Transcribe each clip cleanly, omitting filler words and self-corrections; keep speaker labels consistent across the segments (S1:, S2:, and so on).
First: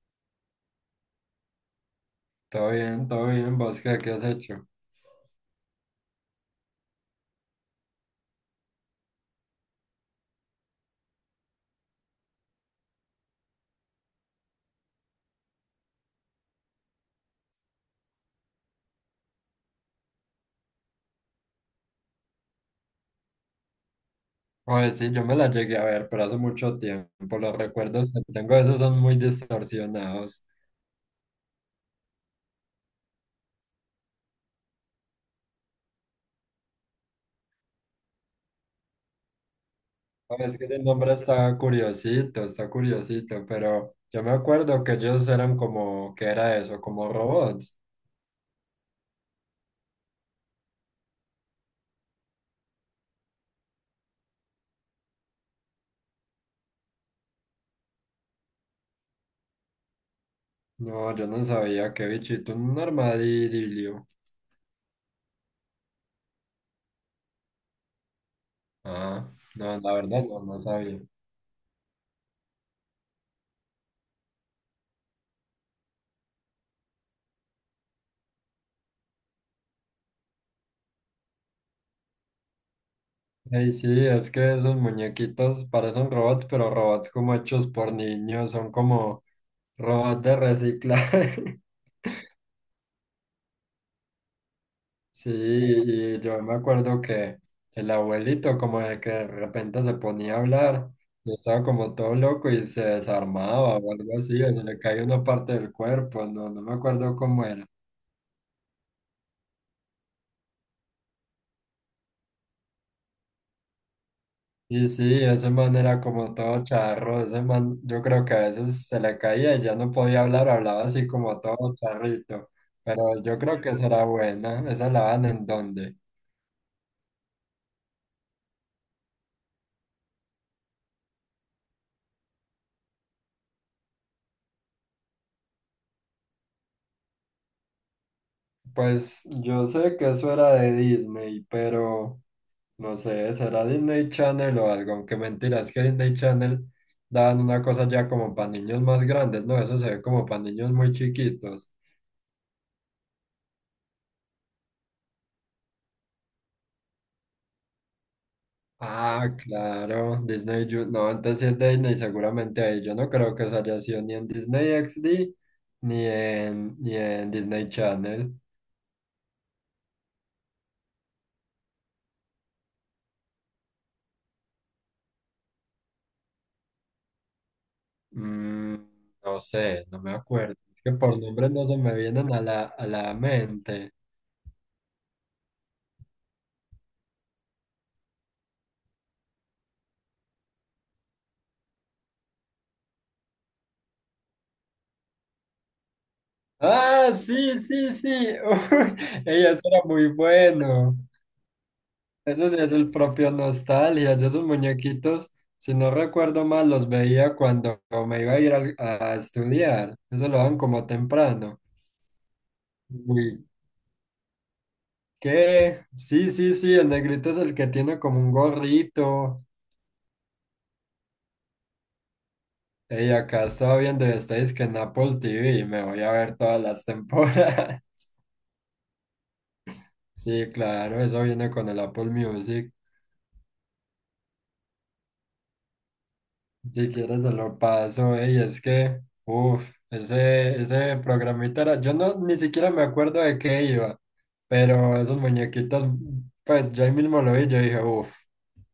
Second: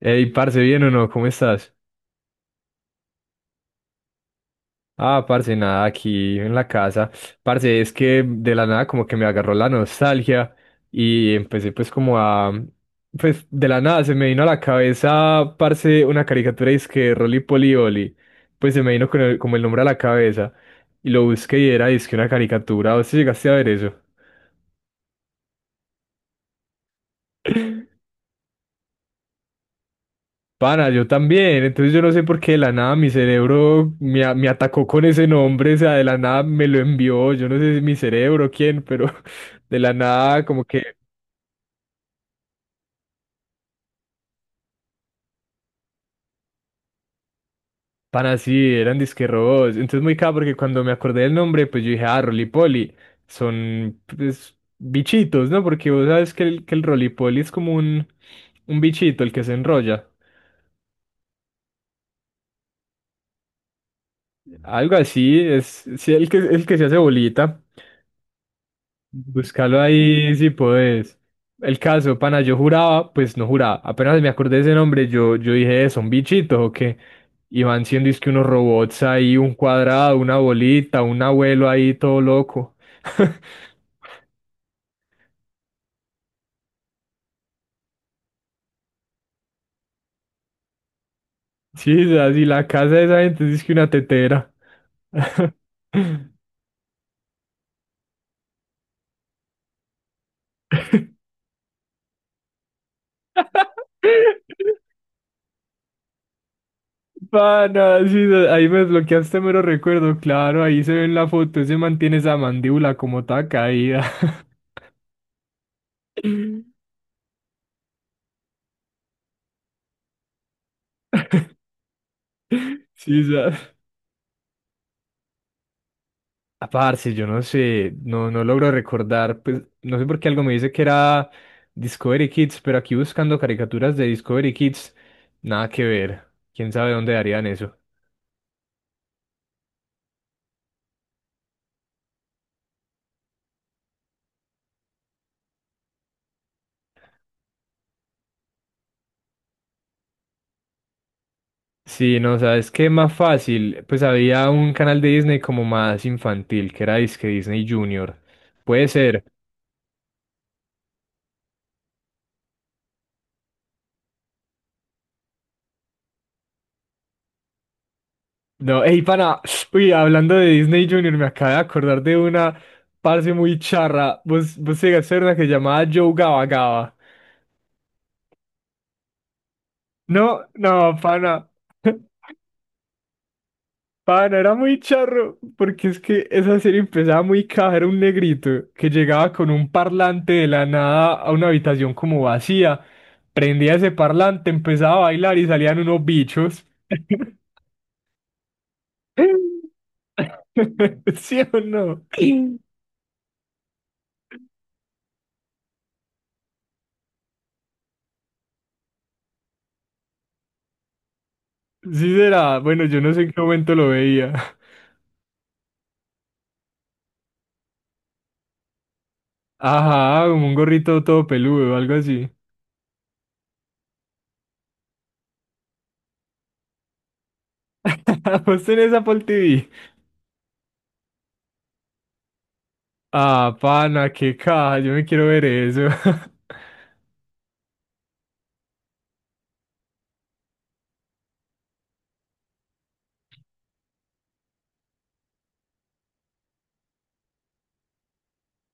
S1: Ey, parce, ¿bien o no? ¿Cómo estás?
S2: Todo bien, ¿vos qué, has hecho?
S1: Ah, parce, nada, aquí en la casa. Parce, es que de la nada como que me agarró la nostalgia y empecé pues como a... Pues de la nada se me vino a la cabeza, parce, una caricatura y es que Rolly Polly Olly. Pues se me vino con como el nombre a la cabeza y lo busqué y era, es que una caricatura. ¿Vos te llegaste a ver eso?
S2: Oye, sí, yo me la llegué a ver, pero hace mucho tiempo. Los recuerdos que tengo de esos son muy distorsionados.
S1: Pana, yo también. Entonces yo no sé por qué de la nada mi cerebro me atacó con ese nombre, o sea, de la nada me lo envió. Yo no sé si mi cerebro, quién, pero de la nada
S2: Oye, es
S1: como
S2: que ese
S1: que,
S2: nombre está curiosito, pero yo me acuerdo que ellos eran como, ¿qué era eso? Como robots.
S1: pana, sí, eran disque robots. Entonces muy cabrón porque cuando me acordé del nombre, pues yo dije, ah, Rolipoli, son pues, bichitos, ¿no? Porque vos sabes que el Rolipoli es como un bichito, el que se enrolla.
S2: No, yo no sabía qué bichito, un armadillo.
S1: Algo así, es sí, el que se hace bolita.
S2: Ah, no,
S1: Búscalo
S2: la verdad
S1: ahí
S2: no,
S1: si
S2: no sabía.
S1: podés. El caso, pana, yo juraba, pues no juraba. Apenas me acordé de ese nombre, yo dije, ¿son bichitos o qué? Y van siendo es que unos robots ahí, un cuadrado, una bolita, un abuelo ahí todo loco.
S2: Ey, sí, es que esos muñequitos parecen robots, pero robots como hechos por niños, son como robots de reciclaje.
S1: Sí y la casa de esa gente es que una tetera.
S2: Sí, y yo me acuerdo que el abuelito como de que de repente se ponía a hablar y estaba como todo loco y se desarmaba o algo así, o se le caía una parte del cuerpo, no, no me acuerdo cómo era.
S1: Pana, sí ahí me desbloqueaste mero recuerdo, claro, ahí se ve en la foto, ese mantiene esa mandíbula como toda caída.
S2: Y sí, ese man era como todo charro, ese man yo creo que a veces se le caía y ya no podía hablar, hablaba así como todo charrito,
S1: Sí,
S2: pero yo
S1: sa-
S2: creo que será buena, esa la dan en donde.
S1: Ah, parce, yo no sé, no logro recordar, pues no sé por qué algo me dice que era Discovery Kids, pero aquí buscando caricaturas de Discovery Kids, nada que ver. ¿Quién sabe dónde darían eso?
S2: Pues yo sé que eso era de Disney, pero... No sé, será Disney Channel o algo, aunque mentira, es que Disney Channel dan una cosa ya como para niños más grandes, ¿no? Eso se ve como para niños muy chiquitos.
S1: Sí, no, ¿sabes qué? Más fácil, pues había un canal de Disney como más infantil, que era disque Disney Junior. Puede ser.
S2: Ah, claro, Disney, Ju- no, entonces sí es de Disney, seguramente ahí. Yo no creo que eso haya sido ni en Disney XD ni en Disney Channel.
S1: No, ey, pana, uy, hablando de Disney Junior, me acabo de acordar de una parce muy charra. Vos llegaste a ver una que se llamaba Joe Gaba Gaba.
S2: Mm, no sé, no me
S1: No,
S2: acuerdo. Es que
S1: no,
S2: por
S1: pana.
S2: nombres no se me vienen a la mente.
S1: Pana, era muy charro, porque es que esa serie empezaba muy caja, era un negrito que llegaba con un parlante de la nada a una habitación como vacía, prendía ese parlante, empezaba a bailar y salían unos bichos.
S2: Ah, sí, sí, sí. Uy, ey, eso era muy bueno.
S1: ¿Sí o no?
S2: Ese sí
S1: Sí
S2: es el propio Nostalgia. Yo esos muñequitos, si no recuerdo mal, los veía cuando me iba a ir al- estudiar. Eso lo dan como temprano.
S1: será, bueno, yo no sé en qué
S2: Uy,
S1: momento lo veía.
S2: ¿qué? Sí, sí, sí, el negrito es el que tiene como un gorrito.
S1: Ajá, como un gorrito todo peludo o algo así.
S2: Y acá estaba viendo, estáis que en Apple TV, me voy a ver todas las temporadas.
S1: ¿Vos tenés Apple TV?
S2: Sí, claro, eso viene con el Apple Music.
S1: Ah, pana, qué caja, yo me quiero ver eso.
S2: Si quieres se lo paso, ey, es que, ese programita era, yo no ni siquiera me acuerdo de qué iba, pero esos muñequitos, pues yo ahí mismo lo vi, yo dije,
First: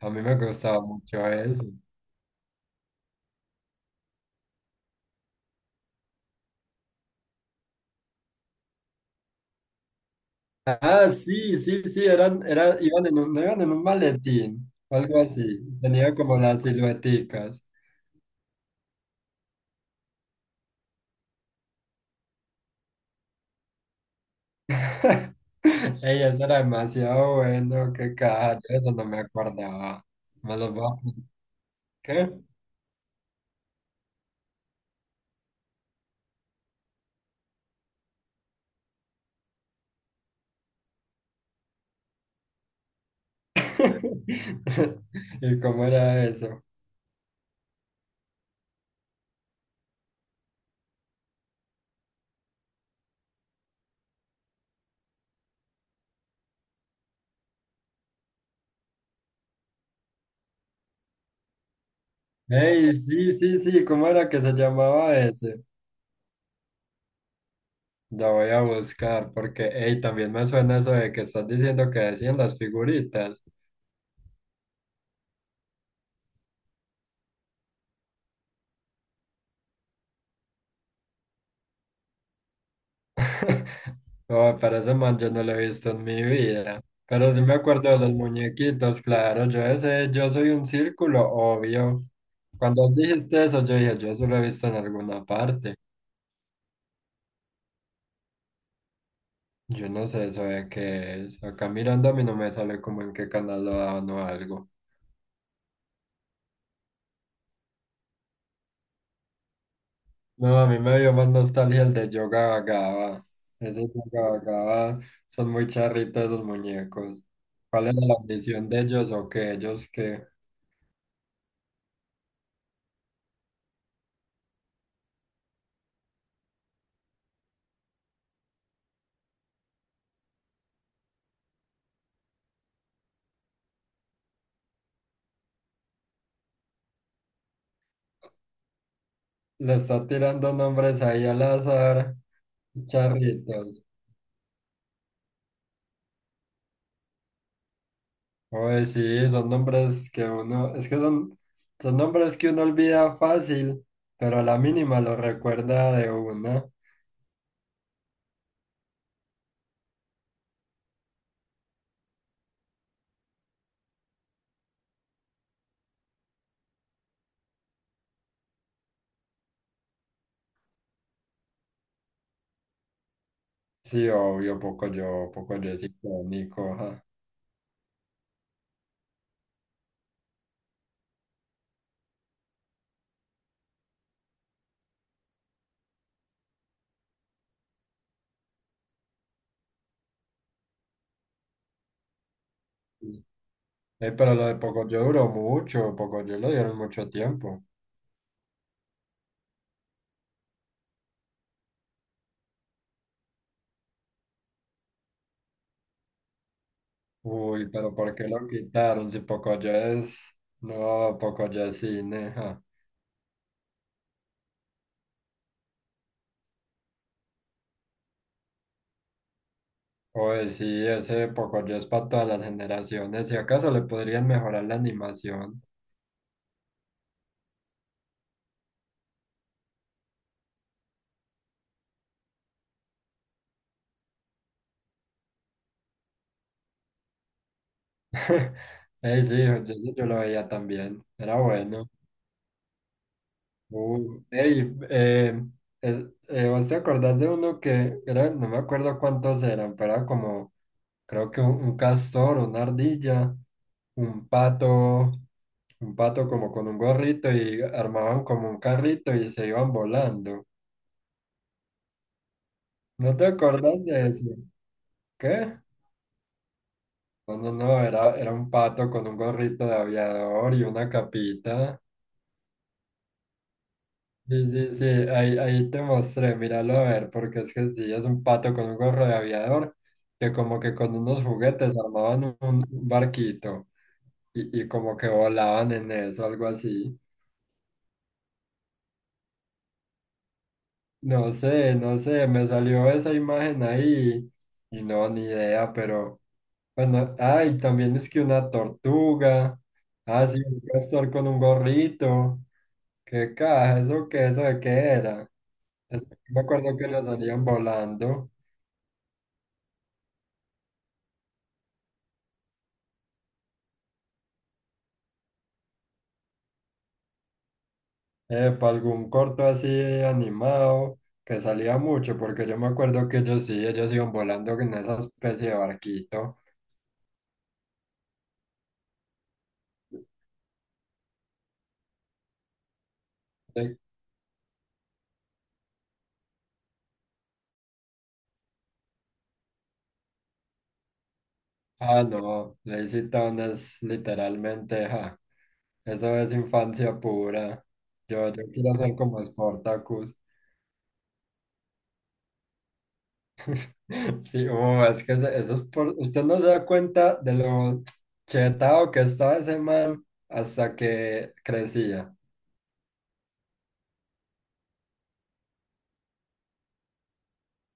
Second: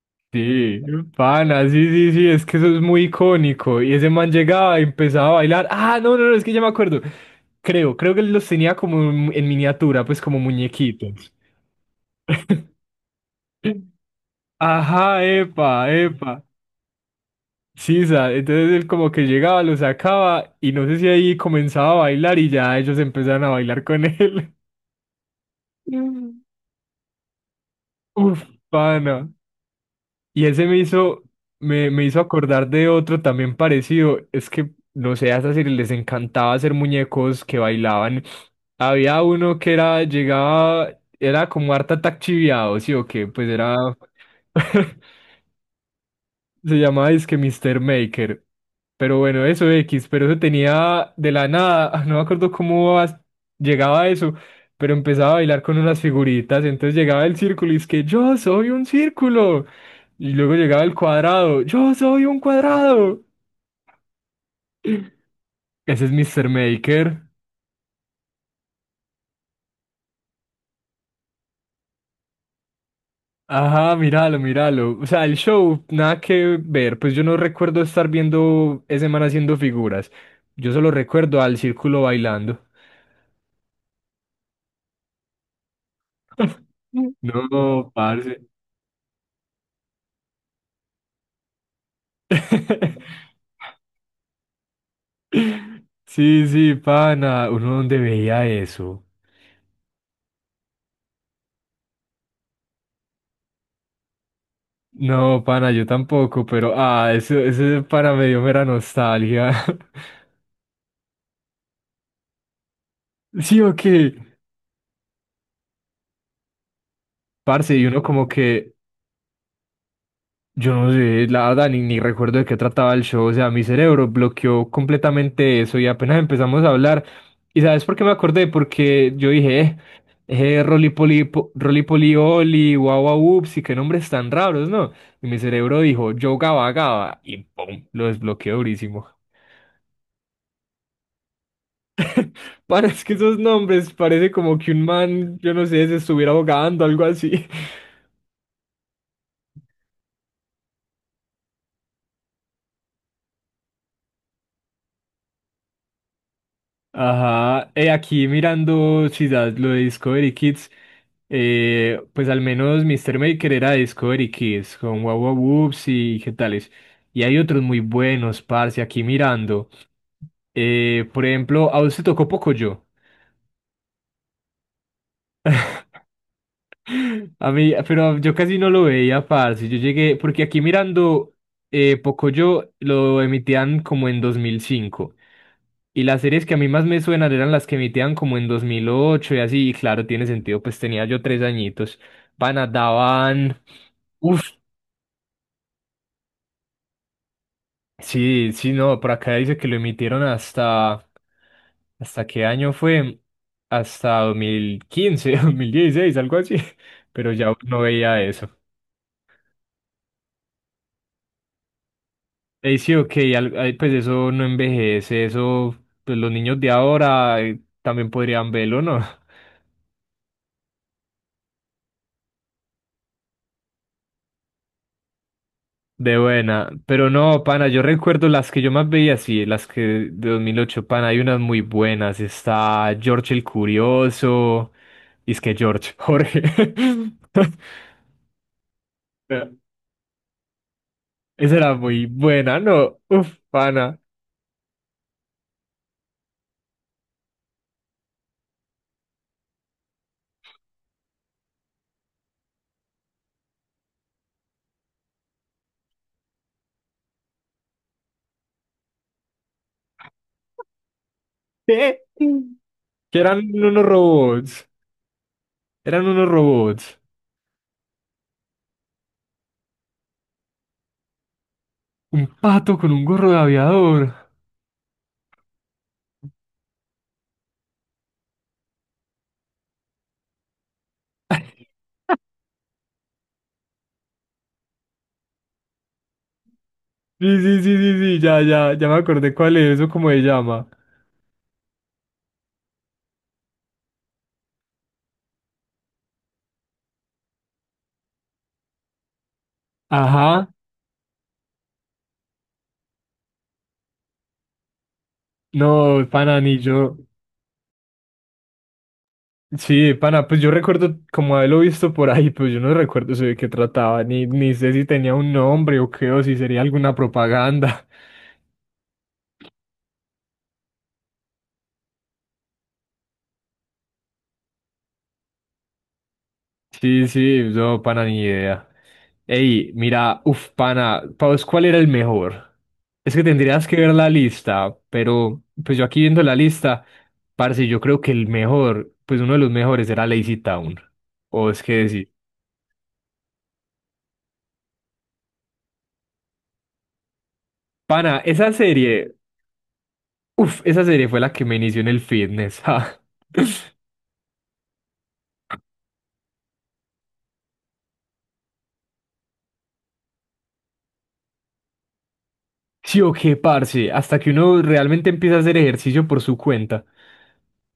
S2: a mí me gustaba
S1: Sí,
S2: mucho eso.
S1: pana, sí, sí, sí, es que eso es muy icónico. Y ese man llegaba y empezaba a bailar. Ah, no, no, no, es que ya me acuerdo. Creo que él los tenía como en miniatura, pues como
S2: Ah,
S1: muñequitos.
S2: sí, sí, sí, eran, era, iban en un, no iban en un maletín, o algo
S1: Ajá,
S2: así,
S1: epa,
S2: tenía
S1: epa.
S2: como las silueticas.
S1: Sí, entonces él como que llegaba, lo sacaba y no sé si ahí comenzaba a bailar y ya ellos empezaron a bailar con él.
S2: Ey, eso era demasiado bueno, qué
S1: Uf,
S2: caja, yo de eso no me
S1: pana.
S2: acordaba.
S1: Y
S2: Me
S1: ese
S2: los
S1: me
S2: voy
S1: hizo,
S2: a...
S1: me, me hizo
S2: ¿Qué?
S1: acordar de otro también parecido. Es que, no sé, a esas series les encantaba hacer muñecos que bailaban. Había uno que era, llegaba, era como harta Attack chiviado, ¿sí o qué? Pues era.
S2: ¿Y cómo era eso?
S1: Se llamaba que Mr. Maker. Pero bueno, eso X, pero eso tenía de la nada, no me acuerdo cómo llegaba a eso, pero empezaba a bailar con unas figuritas, entonces llegaba el círculo y es que yo soy un círculo. Y luego llegaba el cuadrado, yo soy un
S2: Ey,
S1: cuadrado.
S2: sí, sí, sí, ¿cómo era que se llamaba ese?
S1: Ese es Mr. Maker.
S2: Lo voy a buscar porque, ey, también me suena eso de que estás diciendo que decían las figuritas.
S1: Ajá, míralo, míralo. O sea, el show, nada que ver, pues yo no recuerdo estar viendo ese man haciendo figuras. Yo solo recuerdo al círculo bailando.
S2: Oh, pero ese man yo no lo he visto en mi vida. Pero sí me acuerdo
S1: No,
S2: de los
S1: parce.
S2: muñequitos, claro, yo ese, yo soy un círculo, obvio. Cuando dijiste eso, yo dije, yo eso lo he visto en alguna parte.
S1: Sí, sí, pana. ¿Uno dónde veía eso?
S2: Yo no sé eso de qué es. Acá mirando a mí no me sale como en qué canal lo daban o algo.
S1: No, pana, yo tampoco, pero ah, eso para me dio mera nostalgia.
S2: No, a mí me dio más nostalgia el de Yoga Vagaba.
S1: Sí, o
S2: Ese Yoga Vagaba son muy charritos esos muñecos.
S1: parce, y
S2: ¿Cuál es
S1: uno
S2: la
S1: como
S2: ambición
S1: que
S2: de ellos o qué ellos que
S1: yo no sé, la verdad, ni recuerdo de qué trataba el show, o sea, mi cerebro bloqueó completamente eso y apenas empezamos a hablar. ¿Y sabes por qué me acordé? Porque yo dije, Rolipoli, Rolipoli Oli, guau Guau Ups, y qué nombres tan raros, ¿no? Y mi cerebro dijo, yo Gaba Gaba, y pum, lo desbloqueó durísimo.
S2: le está tirando nombres ahí al azar?
S1: Para, es que esos
S2: Charritos.
S1: nombres parece como que un man, yo no sé, se estuviera ahogando, algo así.
S2: Oye, sí, son nombres que uno, es que son, son nombres que uno olvida fácil, pero a la mínima lo recuerda de una.
S1: Ajá, aquí mirando si lo de Discovery Kids, pues al menos Mr. Maker era de Discovery Kids, con Wow Wow Whoops y qué tales. Y hay otros muy buenos, parce, aquí mirando. Por ejemplo, ¿a usted tocó Pocoyo?
S2: Sí, obvio, Pocoyo, Pocoyo es icónico, ajá.
S1: A mí, pero yo casi no lo veía, parce. Yo llegué, porque aquí mirando Pocoyo lo emitían como en 2005. Y las series que a mí más me suenan eran las que emitían como en 2008 y así. Y claro, tiene sentido, pues tenía yo 3 añitos. Pana,
S2: Sí.
S1: daban.
S2: Pero
S1: Uf,
S2: lo de Pocoyo duró mucho, Pocoyo lo dieron mucho tiempo.
S1: sí, sí, no, por acá dice que lo emitieron hasta. ¿Hasta qué año fue? Hasta dos mil quince, 2016, algo así. Pero ya
S2: Uy,
S1: no
S2: pero ¿por
S1: veía
S2: qué lo
S1: eso.
S2: quitaron? Si Pocoyo es... No, Pocoyo es cine, ajá.
S1: Sí, ok, ay, pues eso no envejece, eso, pues los niños de ahora también podrían verlo, ¿no?
S2: Oye, sí, ese Pocoyo es para todas las generaciones. Si acaso le podrían mejorar la animación.
S1: De buena, pero no, pana, yo recuerdo las que yo más veía, sí, las que de 2008 pana, hay unas muy buenas, está George el Curioso, y es que George, Jorge,
S2: Ey, sí,
S1: pero
S2: yo, sí, yo lo veía también. Era
S1: esa era
S2: bueno.
S1: muy buena, ¿no? Uf, pana,
S2: Ey, ¿vos te acordás de uno que era, no me acuerdo cuántos eran, pero era como creo que un castor, una ardilla, un pato, un pato como con un gorrito y armaban como un carrito y se iban volando.
S1: ¿qué?
S2: ¿No
S1: Que
S2: te acordás de eso? ¿Qué?
S1: eran unos robots,
S2: No, no, no, era un pato con un gorrito de aviador y una capita.
S1: un pato con un gorro de aviador.
S2: Sí, sí, sí, ahí, ahí te mostré, míralo a ver, porque es que sí, es un pato con un gorro de aviador que como que con unos juguetes armaban un barquito y como que volaban en eso, algo así.
S1: Sí, sí, sí, sí, sí, ya, ya, ya me acordé cuál es, eso cómo se llama.
S2: No sé, no sé, me salió esa imagen ahí y no, ni idea, pero bueno, ay, también es que una tortuga, ah, sí,
S1: Ajá,
S2: un castor con un gorrito, qué caja, eso qué, eso de qué era, eso,
S1: no, pana,
S2: me
S1: ni
S2: acuerdo que
S1: yo.
S2: nos salían volando,
S1: Sí, pana, pues yo recuerdo como haberlo visto por ahí, pero yo no recuerdo eso de qué trataba, ni sé si tenía un nombre o qué, o si sería alguna propaganda.
S2: para algún corto así animado, que salía mucho, porque yo me acuerdo que ellos sí, ellos iban volando en esa especie de barquito,
S1: Sí, sí, no, pana, ni idea. Ey, mira, uf, pana, ¿para vos cuál era el mejor? Es que tendrías que
S2: sí.
S1: ver la lista, pero pues yo aquí viendo la lista, parce, yo creo que el mejor, pues uno de los mejores era Lazy Town. O es que
S2: Ah,
S1: decir,
S2: no, le hiciste unas literalmente, ja. Eso es infancia pura.
S1: pana,
S2: Yo
S1: esa
S2: quiero ser
S1: serie,
S2: como Spartacus.
S1: uf, esa serie fue la que me inició en el fitness, ja.
S2: Sí, es que ese- eso es por... Usted no se da cuenta de lo chetado que estaba ese man hasta que crecía.
S1: Sí o qué, parce, hasta que uno realmente empieza a hacer ejercicio por su cuenta.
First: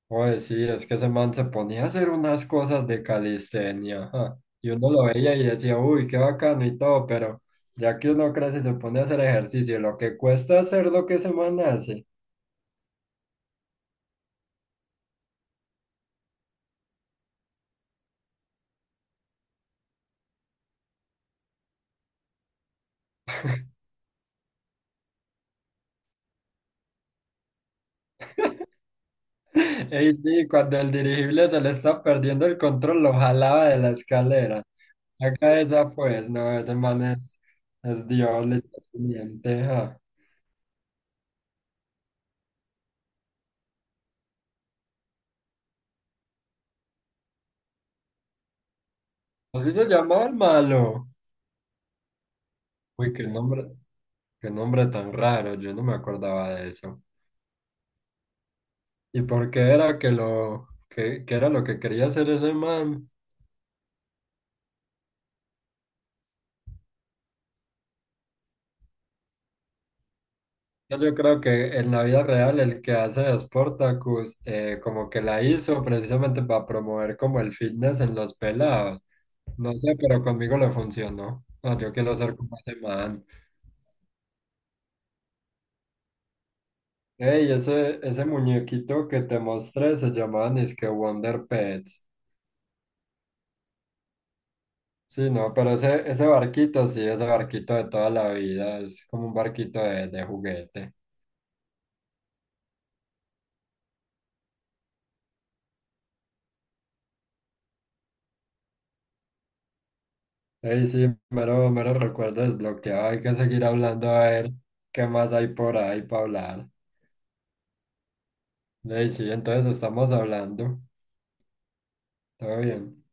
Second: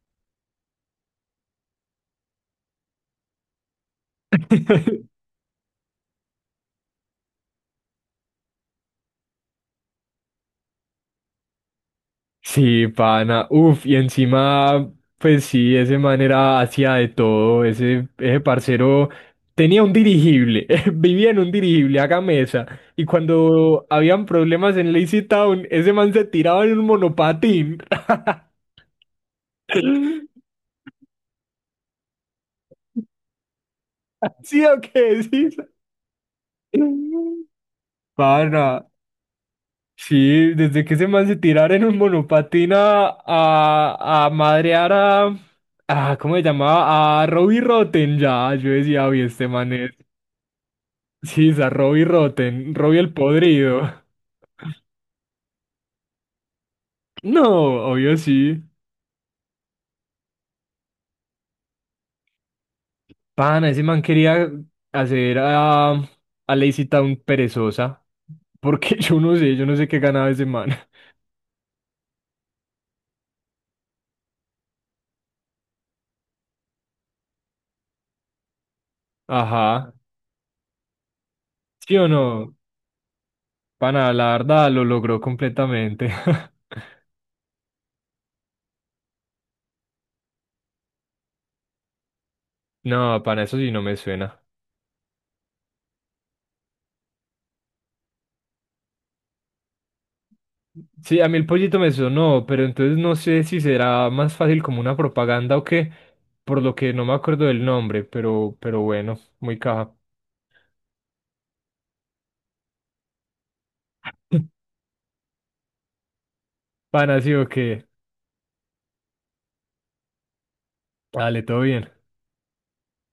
S2: Oye, sí, es que ese man se ponía a hacer unas cosas de calistenia. Ajá. Y uno lo veía y decía, uy, qué bacano y todo, pero ya que uno crece y se pone a hacer ejercicio, lo que cuesta hacer lo que ese man hace.
S1: Sí, pana. Uf, y encima, pues sí, ese man era hacía de todo. Ese parcero tenía un dirigible, vivía en un dirigible, haga mesa. Y cuando habían problemas en Lazy Town, ese man se tiraba en un monopatín.
S2: Ey, sí, cuando el dirigible se le está perdiendo el control, lo jalaba de la escalera.
S1: ¿Sí o qué? Sí.
S2: Acá esa pues, no, ese man es Dios,
S1: Pana.
S2: literalmente. Ja.
S1: Sí, desde que ese man se tirara en un monopatina a madrear a. ¿Cómo se llamaba? A Robbie Rotten, ya. Yo decía, oye, este
S2: Así
S1: man
S2: se
S1: es.
S2: llamaba el malo.
S1: Sí, es a Robbie Rotten, Robbie el
S2: Uy,
S1: podrido.
S2: qué nombre tan raro, yo no me acordaba de eso.
S1: No, obvio sí.
S2: ¿Y por qué era que lo, que era lo que quería hacer ese man?
S1: Pana, ese man quería hacer a Lazy Town perezosa. Porque yo no sé qué ganaba ese man.
S2: Yo creo que en la vida real el que hace de Sportacus como que la hizo precisamente para promover como el fitness en los pelados. No
S1: Ajá.
S2: sé, pero conmigo le funcionó. Ah, yo
S1: ¿Sí o
S2: quiero ser
S1: no?
S2: como ese man.
S1: Pana, la verdad lo logró completamente.
S2: Ey, ese muñequito que te mostré se llamaba que Wonder Pets.
S1: No, pana, eso sí no me suena.
S2: Sí, no, pero ese barquito, sí, ese barquito de toda la vida, es como un barquito de juguete.
S1: Sí, a mí el pollito me sonó, pero entonces no sé si será más fácil como una propaganda o qué, por lo que no me acuerdo del nombre, pero bueno, muy caja.
S2: Ey, sí, mero, mero recuerdo desbloqueado, hay que seguir hablando a ver qué más hay por ahí para hablar.
S1: Pan así o qué.
S2: Ey, sí, entonces estamos hablando.
S1: Dale, todo bien.
S2: Todo bien.